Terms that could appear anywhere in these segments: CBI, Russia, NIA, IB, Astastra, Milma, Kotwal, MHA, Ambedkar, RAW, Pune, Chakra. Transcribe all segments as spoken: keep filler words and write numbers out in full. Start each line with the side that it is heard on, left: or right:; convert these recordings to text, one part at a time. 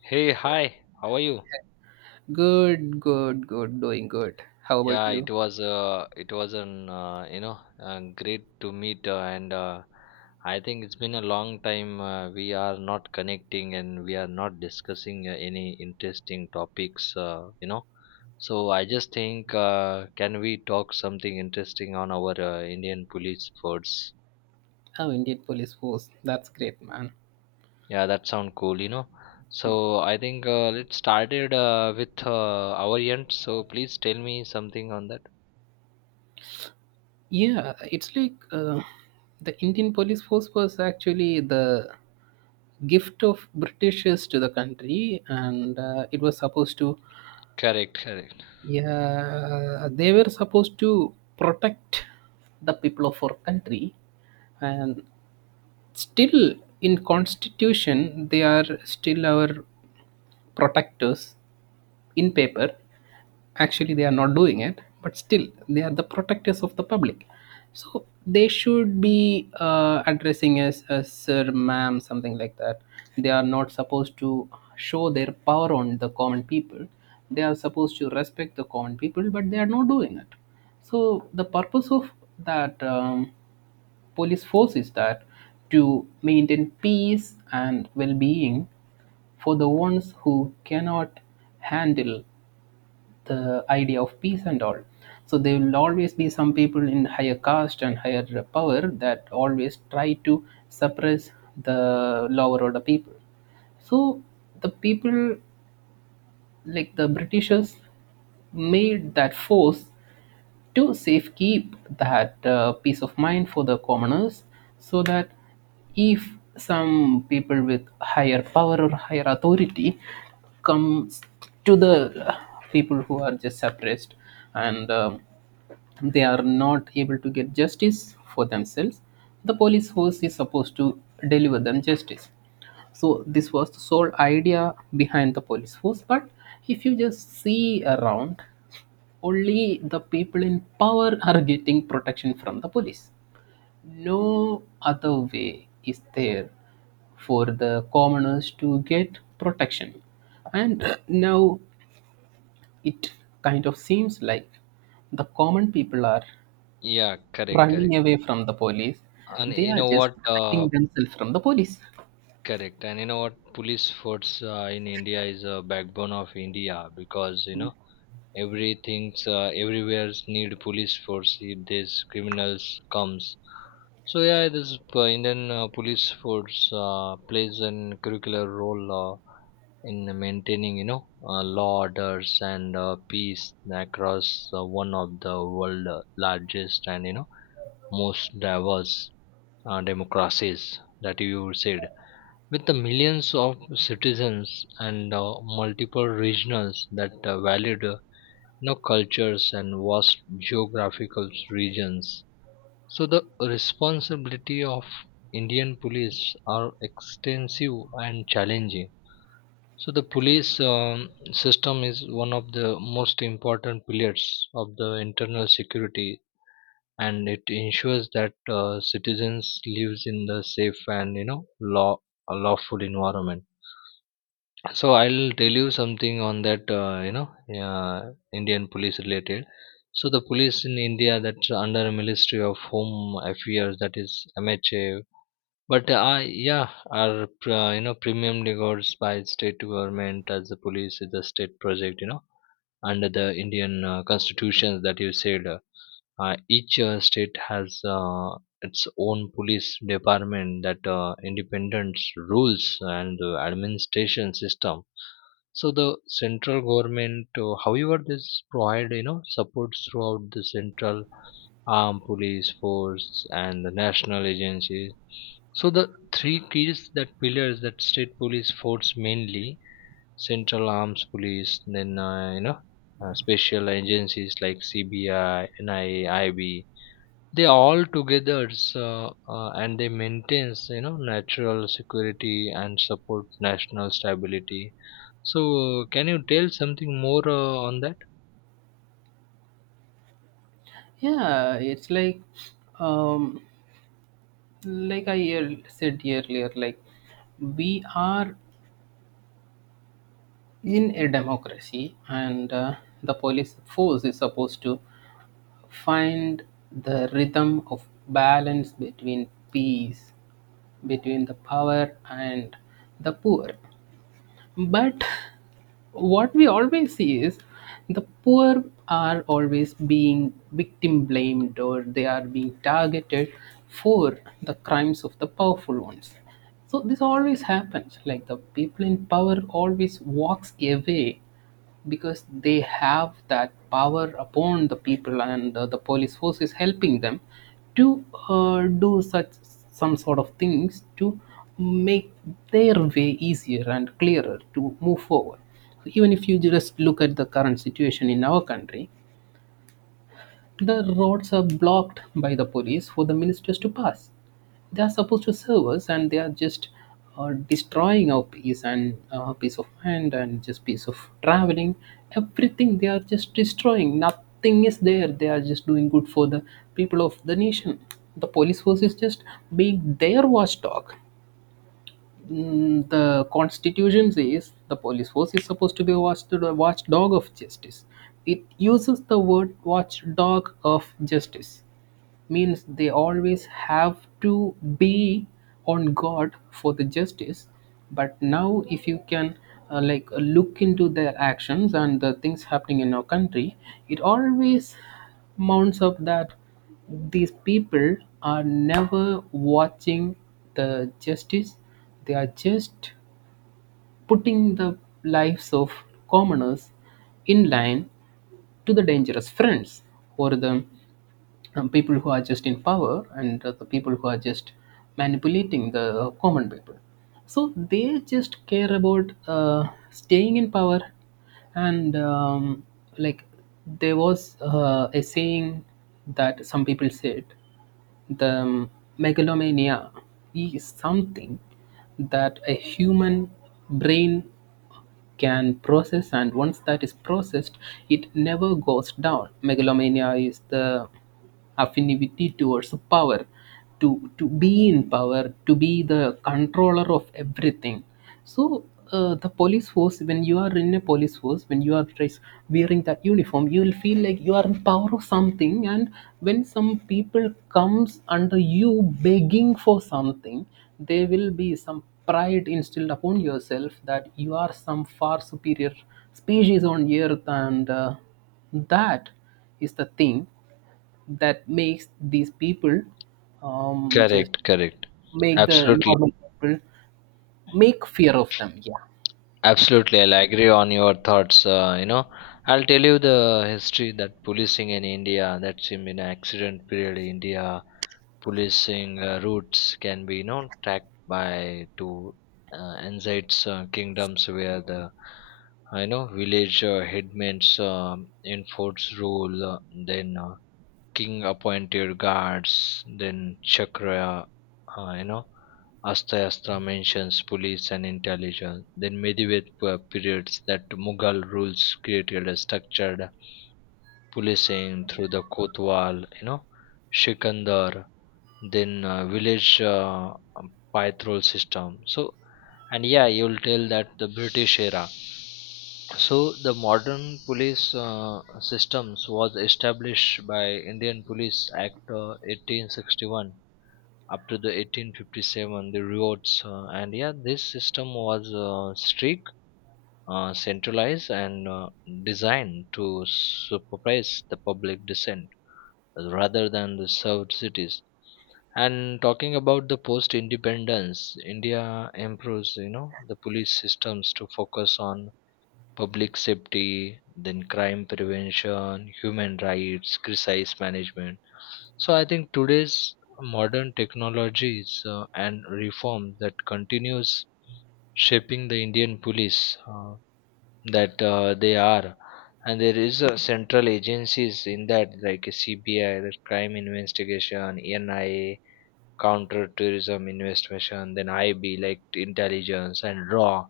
left: Hey, hi. How are you?
right: Good, good, good, doing good. How about
left: Yeah,
right: you?
left: it was uh, it was an uh, you know uh, great to meet uh, and uh, I think it's been a long time uh, we are not connecting and we are not discussing uh, any interesting topics uh, you know. So I just think uh, can we talk something interesting on our uh, Indian police force?
right: Oh, Indian police force. That's great, man.
left: Yeah, that sound cool, you know. So I think uh, let's started uh, with uh, our end. So please tell me something on that.
right: Yeah, it's like, uh, the Indian police force was actually the gift of Britishers to the country, and uh, it was supposed to,
left: Correct, correct.
right: yeah, they were supposed to protect the people of our country, and still in constitution they are still our protectors in paper. Actually they are not doing it, but still they are the protectors of the public. So they should be uh, addressing as a sir, ma'am, something like that. They are not supposed to show their power on the common people. They are supposed to respect the common people, but they are not doing it. So the purpose of that um, police force is that to maintain peace and well-being for the ones who cannot handle the idea of peace and all. So there will always be some people in higher caste and higher power that always try to suppress the lower order people. So the people, like the Britishers, made that force to safekeep that uh, peace of mind for the commoners, so that if some people with higher power or higher authority comes to the uh, people who are just suppressed, and um, they are not able to get justice for themselves, the police force is supposed to deliver them justice. So this was the sole idea behind the police force, but if you just see around, only the people in power are getting protection from the police. No other way is there for the commoners to get protection. And now it kind of seems like the common people are
left: Yeah, correct,
right: running
left: correct.
right: away from the police.
left: And
right: They
left: you
right: are
left: know
right: just
left: what? Uh,
right: protecting themselves from the police.
left: correct. And you know what? Police force uh, in India is a backbone of India, because you know everything's uh, everywhere's need police force if these criminals comes. So yeah, this uh, Indian uh, police force uh, plays an curricular role uh, in maintaining you know uh, law orders and uh, peace across uh, one of the world uh, largest and you know most diverse uh, democracies that you said, with the millions of citizens and uh, multiple regions that uh, valued uh, you know, cultures and vast geographical regions. So the responsibility of indian police are extensive and challenging. So the police um, system is one of the most important pillars of the internal security, and it ensures that uh, citizens lives in the safe and you know law a lawful environment. So I'll tell you something on that uh, you know uh, Indian police related. So the police in india, that's under a ministry of home affairs, that is M H A. but uh, yeah, are uh, you know premium regards by state government, as the police is a state project, you know, under the indian uh, constitution that you said uh, uh, each uh, state has uh, its own police department that uh, independent rules and uh, administration system. So the central government, uh, however, this provide you know supports throughout the central armed police force and the national agencies. So the three keys that pillars that state police force mainly central arms police, then uh, you know uh, special agencies like C B I, N I A, I B, they all together uh, uh, and they maintains you know natural security and support national stability. So can you tell something more uh, on that?
right: Yeah, it's like, um, like I ear- said earlier, like we are in a democracy, and uh, the police force is supposed to find the rhythm of balance between peace, between the power and the poor. But what we always see is the poor are always being victim blamed, or they are being targeted for the crimes of the powerful ones. So this always happens, like the people in power always walks away because they have that power upon the people, and uh, the police force is helping them to uh, do such some sort of things to make their way easier and clearer to move forward. So even if you just look at the current situation in our country, the roads are blocked by the police for the ministers to pass. They are supposed to serve us, and they are just uh, destroying our peace and uh, peace of mind and just peace of traveling. Everything they are just destroying. Nothing is there. They are just doing good for the people of the nation. The police force is just being their watchdog. Mm, the constitution says the police force is supposed to be a watch- watchdog of justice. It uses the word watchdog of justice, means they always have to be on God for the justice. But now, if you can uh, like uh, look into their actions and the things happening in our country, it always mounts up that these people are never watching the justice. They are just putting the lives of commoners in line to the dangerous friends, or the um, people who are just in power, and uh, the people who are just manipulating the uh, common people. So they just care about uh, staying in power, and um, like there was uh, a saying that some people said, the megalomania is something that a human brain can process, and once that is processed, it never goes down. Megalomania is the affinity towards power, to, to be in power, to be the controller of everything. So uh, the police force, when you are in a police force, when you are dressed wearing that uniform, you will feel like you are in power of something. And when some people comes under you begging for something, there will be some pride instilled upon yourself that you are some far superior species on earth, and uh, that is the thing that makes these people um, just
left: Correct, correct.
right: make the
left: Absolutely.
right: normal people make fear of them. Yeah.
left: Absolutely, I'll agree on your thoughts. Uh, you know, I'll tell you the history that policing in India, that's in an accident period, India policing uh, routes can be, you know, tracked by to uh, Anzaid's uh, kingdoms where the, uh, you know, village uh, headmen um enforce rule. Uh, then uh, king appointed guards, then Chakra, uh, you know, Astastra mentions police and intelligence. Then medieval pe- periods that Mughal rules created a structured policing through the Kotwal, you know, Shikandar, then uh, village uh, um, patrol system. So, and yeah, you'll tell that the British era. So the modern police uh, systems was established by Indian Police Act uh, eighteen sixty-one, up to the eighteen fifty-seven the riots uh, and yeah this system was uh, strict uh, centralized and uh, designed to supervise the public dissent rather than the served cities. And talking about the post independence india improves you know the police systems to focus on public safety, then crime prevention, human rights, crisis management. So I think today's modern technologies uh, and reform that continues shaping the Indian police uh, that uh, they are. And there is a central agencies in that like a C B I, the crime investigation, N I A, counter tourism investigation, then I B like intelligence and RAW.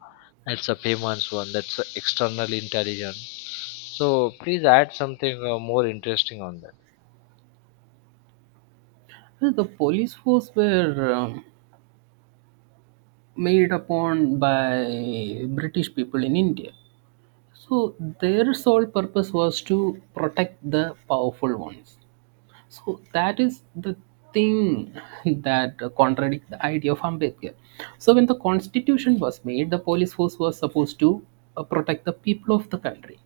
left: That's a famous one. That's a external intelligence. So please add something uh, more interesting on that.
right: Well, the police force were um, made upon by British people in India. So their sole purpose was to protect the powerful ones. So that is the thing that contradicts the idea of Ambedkar. So when the constitution was made, the police force was supposed to uh, protect the people of the country.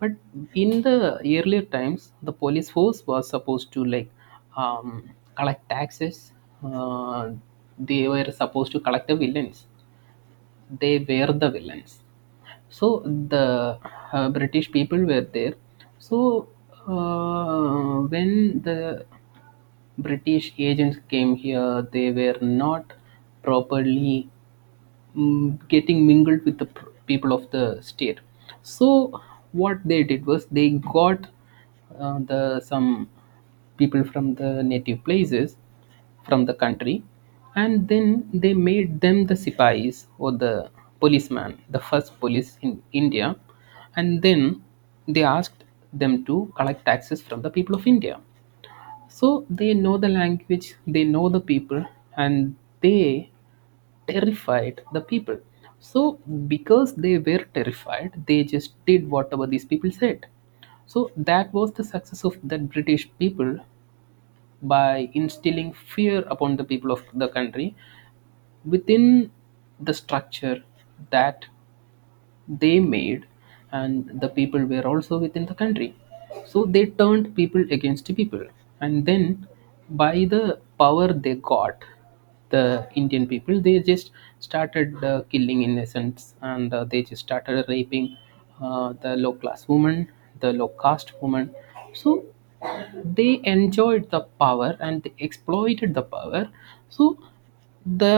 right: But in the earlier times, the police force was supposed to like um, collect taxes. Uh, they were supposed to collect the villains. They were the villains, so the uh, British people were there. So uh, when the British agents came here, they were not properly mm, getting mingled with the pr- people of the state. So what they did was, they got uh, the some people from the native places, from the country, and then they made them the sipais, or the policeman, the first police in india. And then they asked them to collect taxes from the people of india. So they know the language, they know the people, and they terrified the people. So because they were terrified, they just did whatever these people said. So that was the success of that British people, by instilling fear upon the people of the country within the structure that they made, and the people were also within the country. So they turned people against people. And then, by the power they got, the indian people they just started uh, killing innocents, and uh, they just started raping uh, the low class woman, the low caste woman. So they enjoyed the power and they exploited the power. So the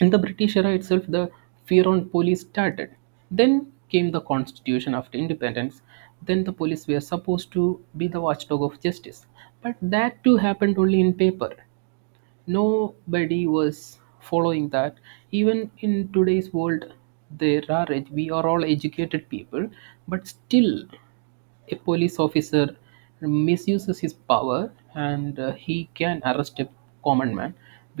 right: in the British era itself, the fear on police started. Then came the constitution after independence. Then the police were supposed to be the watchdog of justice. But that too happened only in paper. Nobody was following that. Even in today's world, there are ed- we are all educated people, but still a police officer misuses his power, and uh, he can arrest a common man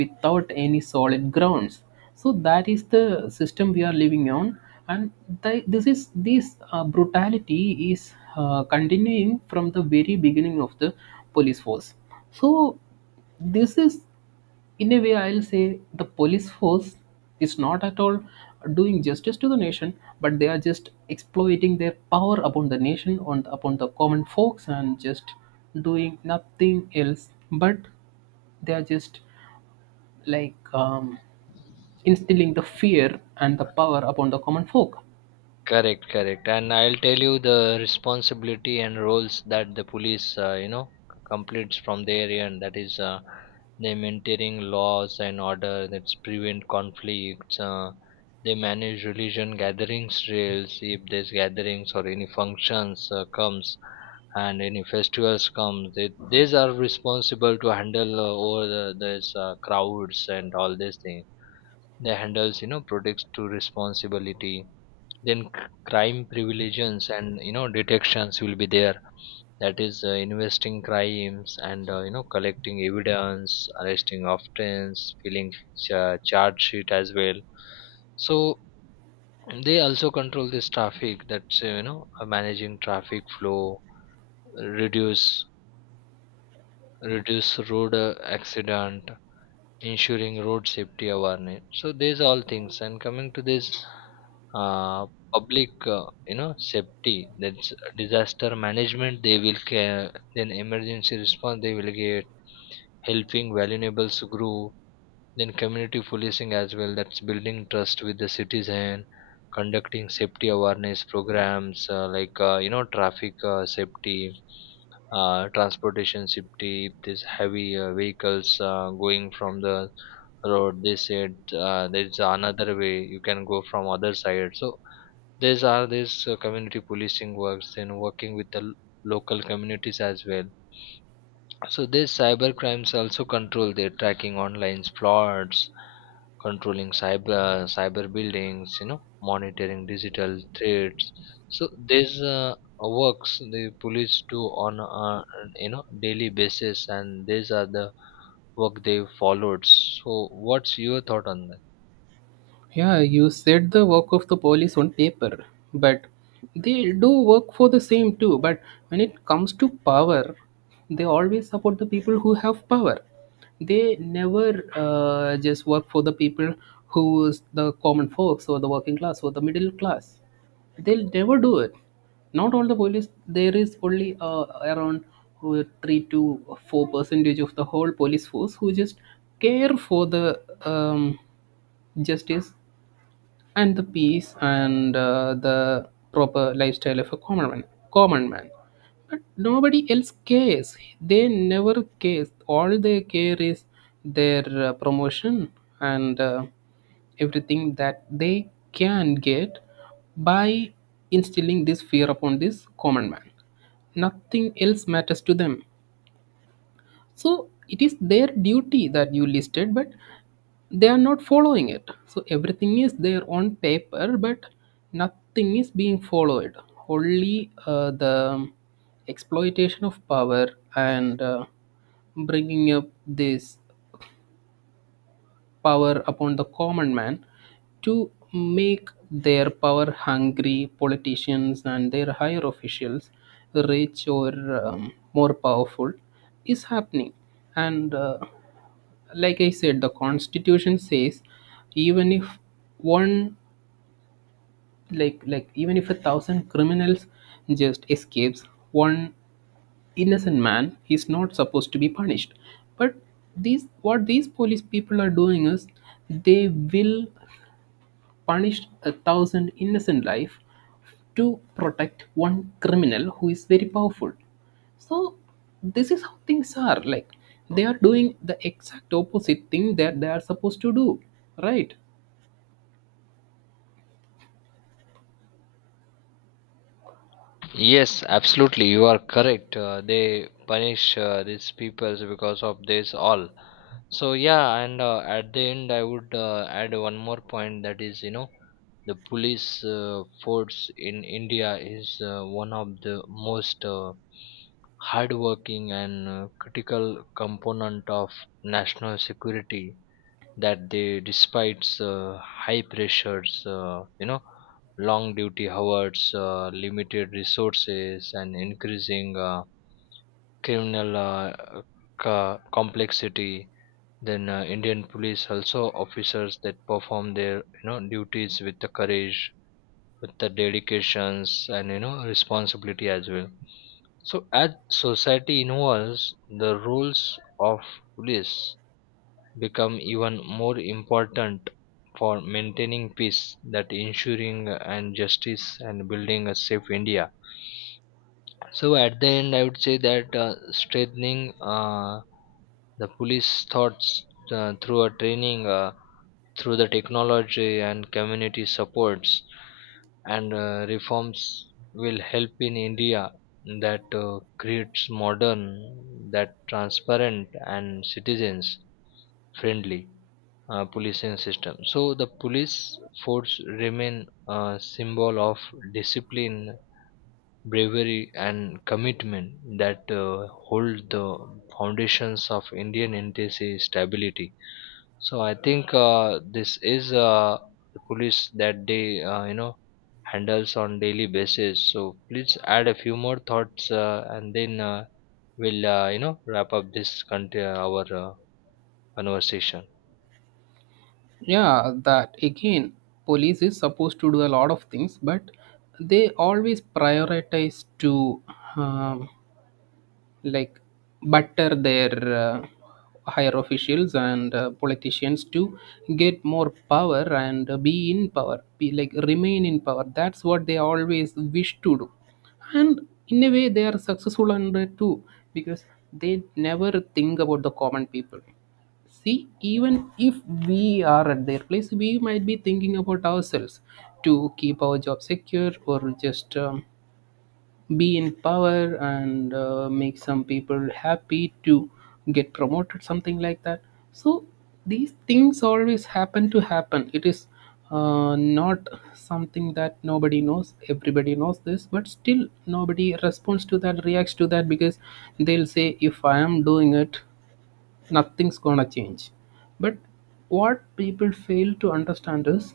right: without any solid grounds. So that is the system we are living on. And th- this is this uh, brutality is uh, continuing from the very beginning of the police force. So this is, in a way I'll say, the police force is not at all doing justice to the nation, but they are just exploiting their power upon the nation, on upon the common folks, and just doing nothing else. But they are just like um, instilling the fear and the power upon the common folk.
left: Correct, correct. And I'll tell you the responsibility and roles that the police, uh, you know, c- completes from their end. That is, uh, they maintaining laws and order. That's prevent conflicts. Uh, they manage religion gatherings, trails if there's gatherings or any functions uh, comes and any festivals comes. They, these are responsible to handle uh, all the, these uh, crowds and all these things. They handles you know products to responsibility, then c- crime preventions and you know detections will be there, that is uh, investing crimes and uh, you know collecting evidence, arresting offense, filling cha- charge sheet as well. So they also control this traffic, that's uh, you know uh, managing traffic flow, reduce reduce road uh, accident, ensuring road safety awareness. So these all things, and coming to this uh, public uh, you know safety, that's disaster management they will care, then emergency response they will get, helping vulnerables grow, then community policing as well, that's building trust with the citizen, conducting safety awareness programs uh, like uh, you know traffic uh, safety uh, transportation safety. These heavy uh, vehicles uh, going from the road, they said uh, there's another way you can go from other side. So these are these uh, community policing works, and working with the l- local communities as well. So these cyber crimes also control, their tracking online plots, controlling cyber cyber buildings, you know, monitoring digital threats. So these uh, works the police do on a you know daily basis, and these are the work they followed. So what's your thought on that?
right: Yeah, you said the work of the police on paper, but they do work for the same too. But when it comes to power, they always support the people who have power. They never uh, just work for the people who is the common folks or the working class or the middle class. They'll never do it. Not all the police. There is only uh, around uh, three to four percentage of the whole police force who just care for the um, justice and the peace and uh, the proper lifestyle of a common man common man But nobody else cares, they never cares, all they care is their uh, promotion, and uh, everything that they can get by instilling this fear upon this common man. Nothing else matters to them. So it is their duty that you listed, but they are not following it. So everything is there on paper, but nothing is being followed. Only uh, the exploitation of power, and uh, bringing up this power upon the common man to make their power hungry politicians and their higher officials rich, or um, more powerful, is happening. And uh, like I said, the constitution says, even if one, like like even if a thousand criminals just escapes, one innocent man, he's not supposed to be punished. But these, what these police people are doing, is they will punish a thousand innocent life to protect one criminal who is very powerful. So this is how things are, like they are doing the exact opposite thing that they are supposed to do, right?
left: Yes, absolutely. You are correct. Uh, they punish uh, these people because of this all. So yeah, and uh, at the end, I would uh, add one more point, that is, you know, the police uh, force in India is uh, one of the most uh, hardworking and uh, critical component of national security, that they despite uh, high pressures uh, you know long duty hours uh, limited resources and increasing uh, criminal uh, co- complexity. Then uh, indian police also officers that perform their you know duties with the courage, with the dedications and you know responsibility as well. So as society involves, the roles of police become even more important for maintaining peace, that ensuring uh, and justice and building a safe india. So at the end, I would say that uh, strengthening uh, the police thoughts uh, through a training, uh, through the technology and community supports and uh, reforms will help in India, that uh, creates modern, that transparent and citizens friendly uh, policing system. So the police force remain a symbol of discipline, bravery and commitment, that uh, hold the foundations of Indian N T C stability. So I think uh, this is uh, the police that they uh, you know handles on daily basis. So please add a few more thoughts uh, and then uh, we'll uh, you know wrap up this country our uh, conversation.
right: Yeah, that again, police is supposed to do a lot of things, but they always prioritize to um, like butter their uh, higher officials and uh, politicians to get more power, and uh, be in power, be like remain in power. That's what they always wish to do. And in a way they are successful under too, because they never think about the common people. See, even if we are at their place, we might be thinking about ourselves to keep our job secure, or just um, be in power, and uh, make some people happy to get promoted, something like that. So these things always happen to happen. It is uh, not something that nobody knows, everybody knows this, but still nobody responds to that, reacts to that, because they'll say if I am doing it, nothing's gonna change. But what people fail to understand is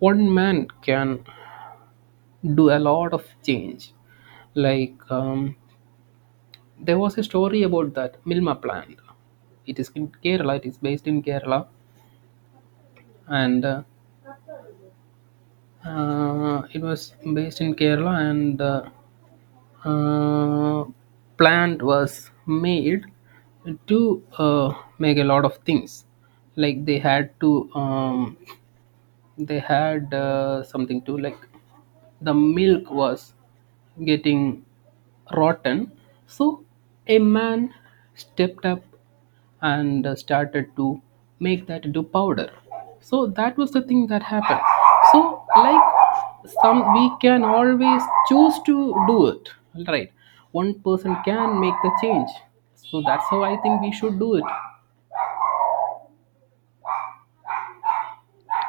right: one man can do a lot of change. Like um, there was a story about that Milma plant. It is in Kerala. It is based in Kerala, and uh, uh, it was based in Kerala. And uh, uh, plant was made to uh, make a lot of things. Like they had to um, they had uh, something to, like, the milk was getting rotten. So a man stepped up, and uh, started to make that into powder. So that was the thing that happened. So like some, we can always choose to do it, right? One person can make the change. So that's how I think we should do it.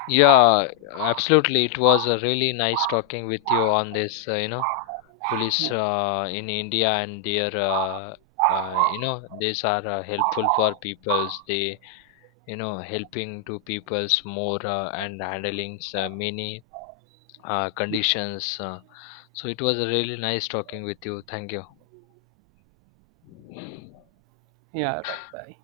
left: Yeah, absolutely. It was uh, really nice talking with you on this, uh, you know, police uh, in India and their, uh, uh, you know, these are uh, helpful for peoples. They, you know, helping to peoples more uh, and handling uh, many uh, conditions. Uh, so it was really nice talking with you. Thank you.
right: Yeah, right, bye.